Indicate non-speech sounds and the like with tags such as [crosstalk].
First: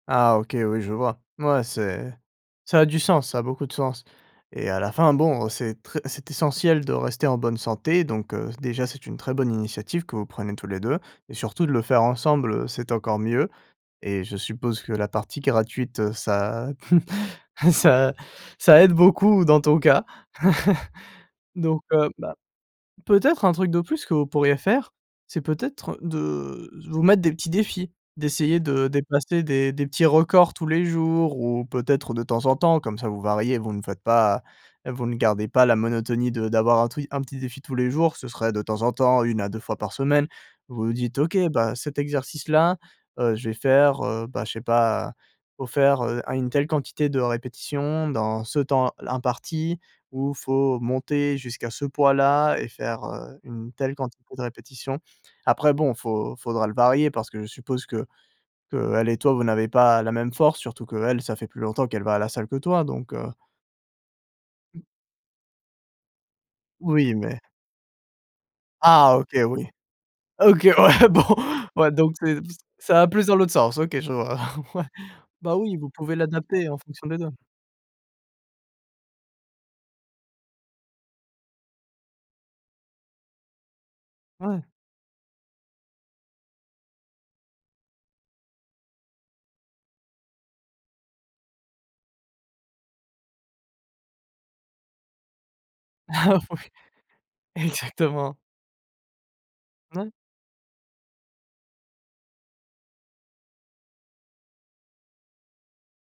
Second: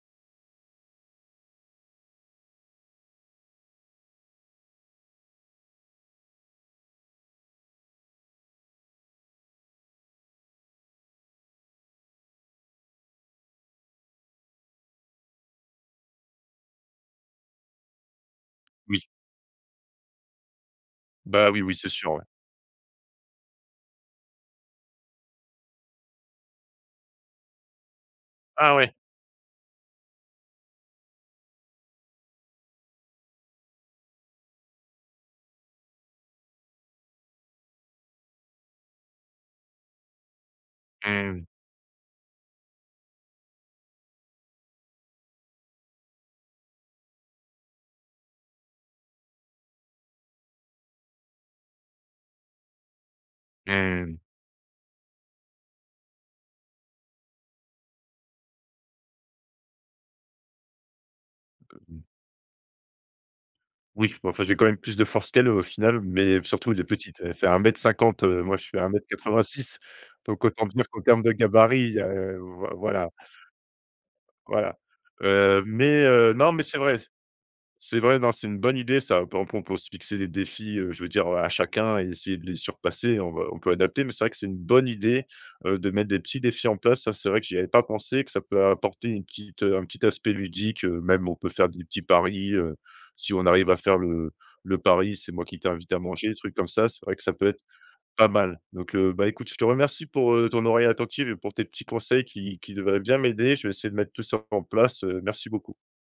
Ah, OK, oui, je vois. Ouais, c'est ça a du sens, ça a beaucoup de sens. Et à la fin, bon c'est très c'est essentiel de rester en bonne santé, donc, heu, déjà c'est une très bonne initiative que vous prenez tous les 2. Et surtout de le faire ensemble, heu, c'est encore mieux. Et je suppose que la partie gratuite, heu ça [chuckles] ça ça aide Oui. beaucoup dans ton cas. [chuckles] Bah, oui, oui, Donc c'est heu, sûr, ouais. bah, peut-être un truc de plus que vous pourriez faire, c'est peut-être de vous mettre des petits défis. D'essayer Ah, de ouais. dépasser des des petits records tous les jours ou, peut-être, de temps en temps, comme ça vous variez, vous ne faites pas vous ne gardez pas la monotonie de d'avoir un tru un petit défi tous les jours. Ce serait, de temps en temps, 1 à 2 fois par semaine. Vous vous dites: «OK, Mmh. bah, cet exercice-là, heu, je vais faire, heu, bah, je sais pas, il faut faire, heu, un une telle quantité de répétitions dans ce temps l imparti. Ou faut monter jusqu'à ce poids-là et faire, heu, une telle Mmh. quantité de répétitions». Après bon, faut faudra le varier parce que je suppose que qu'elle et toi vous n'avez pas, la même force, surtout qu'elle ça fait plus longtemps qu'elle [unintelligible] va à la salle que toi, donc, heu. Oui, mais enfin j'ai quand même Mmh. plus de force qu'elle, au final. Mais surtout, elle est Oui, petite, elle mais fait 1 m 50, heu, moi je fais à un mètre Ah, OK, quatre-vingt oui! six. Donc, OK, autant dire, qu'en ouais, bon, termes de ouais gabarit, donc heu, c'est voi ça va voilà. plus dans l'autre sens, OK, je vois. Voilà, ouais. Bah heu, oui, vous mais pouvez heu, non, mais l'adapter en c'est vrai, fonction des 2. c'est vrai, non, c'est une bonne idée ça. On peut on peut aussi se fixer des défis, heu, je veux dire, heu, à chacun et essayer de les surpasser. On va on peut adapter, mais c'est vrai que c'est une Ouais. bonne idée, heu, de mettre des petits défis en place, ça c'est vrai que j'y avais pas pensé, que ça peut apporter une petite heu, un petit aspect ludique, heu. Même on peut faire des petits paris, heu, si on arrive à faire le le pari: «C'est moi qui t'invite à manger», des Ah, trucs comme ouais. ça, c'est vrai que ça peut être pas Exactement. mal. Donc, heu, bah, écoute, je te remercie Ouais. pour, heu, ton oreille attentive et pour tes petits conseils qui qui devraient bien m'aider. Je vais essayer de mettre tout ça en place, heu, merci beaucoup.